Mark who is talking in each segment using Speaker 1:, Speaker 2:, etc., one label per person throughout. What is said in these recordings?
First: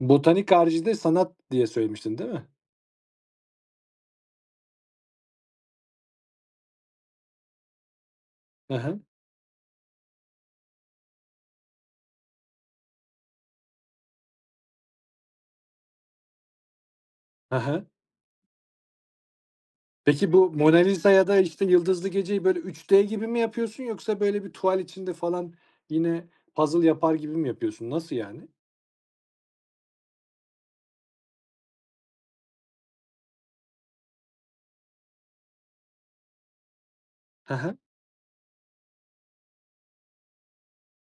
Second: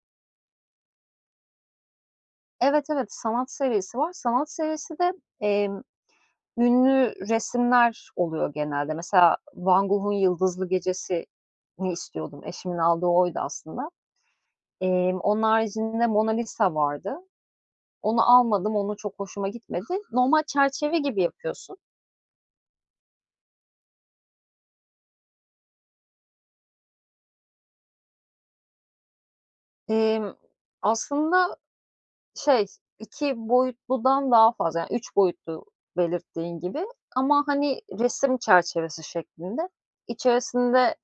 Speaker 1: Botanik harici de sanat diye söylemiştin, değil mi?
Speaker 2: Evet, evet, sanat serisi var. Sanat serisi de, emm, ünlü resimler oluyor
Speaker 1: Ha
Speaker 2: genelde
Speaker 1: ha.
Speaker 2: mesela Van Gogh'un Yıldızlı Gecesi'ni istiyordum, eşimin aldığı oydu aslında. Emm, onun haricinde Mona Lisa vardı.
Speaker 1: Ha ha.
Speaker 2: Onu almadım, onu çok hoşuma gitmedi.
Speaker 1: Peki
Speaker 2: Normal
Speaker 1: bu Mona
Speaker 2: çerçeve
Speaker 1: Lisa
Speaker 2: gibi
Speaker 1: ya da, işte,
Speaker 2: yapıyorsun
Speaker 1: Yıldızlı Gece'yi, böyle, 3D gibi mi yapıyorsun yoksa böyle bir tuval içinde falan yine puzzle yapar gibi mi yapıyorsun, nasıl, yani?
Speaker 2: Emm, aslında, şey, 2 boyutludan daha fazla yani 3 boyutlu belirttiğin gibi, ama,
Speaker 1: Ha ha.
Speaker 2: hani, resim çerçevesi şeklinde. İçerisinde,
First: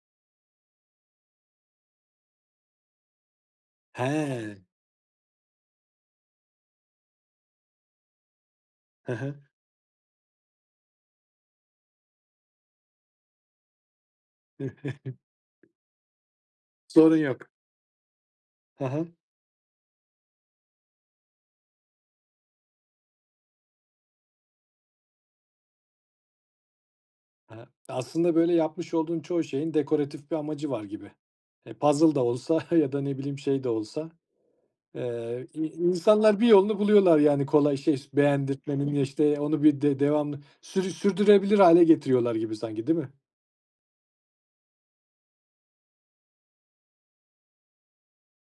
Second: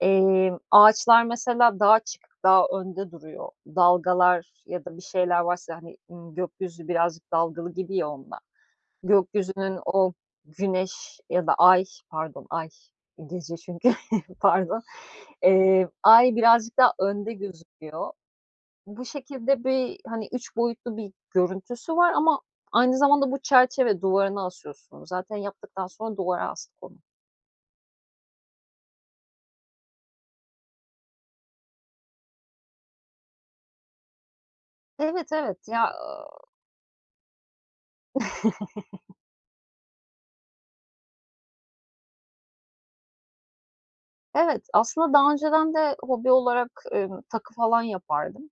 Speaker 2: emm, ağaçlar mesela daha açık, daha önde duruyor.
Speaker 1: He.
Speaker 2: Dalgalar ya da bir şeyler varsa, hani, ııı, gökyüzü birazcık dalgalı gibi ya onda,
Speaker 1: Hı hı.
Speaker 2: gökyüzünün o, güneş ya da ay pardon ay. Gece çünkü, pardon. Eee, ay birazcık daha
Speaker 1: Sorun
Speaker 2: önde
Speaker 1: yok.
Speaker 2: gözüküyor.
Speaker 1: Ha
Speaker 2: Bu
Speaker 1: ha.
Speaker 2: şekilde bir, hani, 3 boyutlu bir görüntüsü var ama, aynı zamanda bu çerçeve, duvarına asıyorsun onu zaten yaptıktan sonra duvara astık onu.
Speaker 1: Ha. Aslında, böyle, yapmış olduğun çoğu şeyin dekoratif bir amacı var gibi. E, puzzle da olsa ya da, ne bileyim, şey de olsa,
Speaker 2: Evet,
Speaker 1: eee, i
Speaker 2: evet ya,
Speaker 1: insanlar bir
Speaker 2: aaa
Speaker 1: yolunu buluyorlar yani kolay şer beğendirtmenin, işte, onu bir d devamlı sür sürdürebilir hâle getiriyorlar gibi sanki, değil mi?
Speaker 2: Evet, aslında daha önceden de hobi olarak, ımm, takı falan yapardım.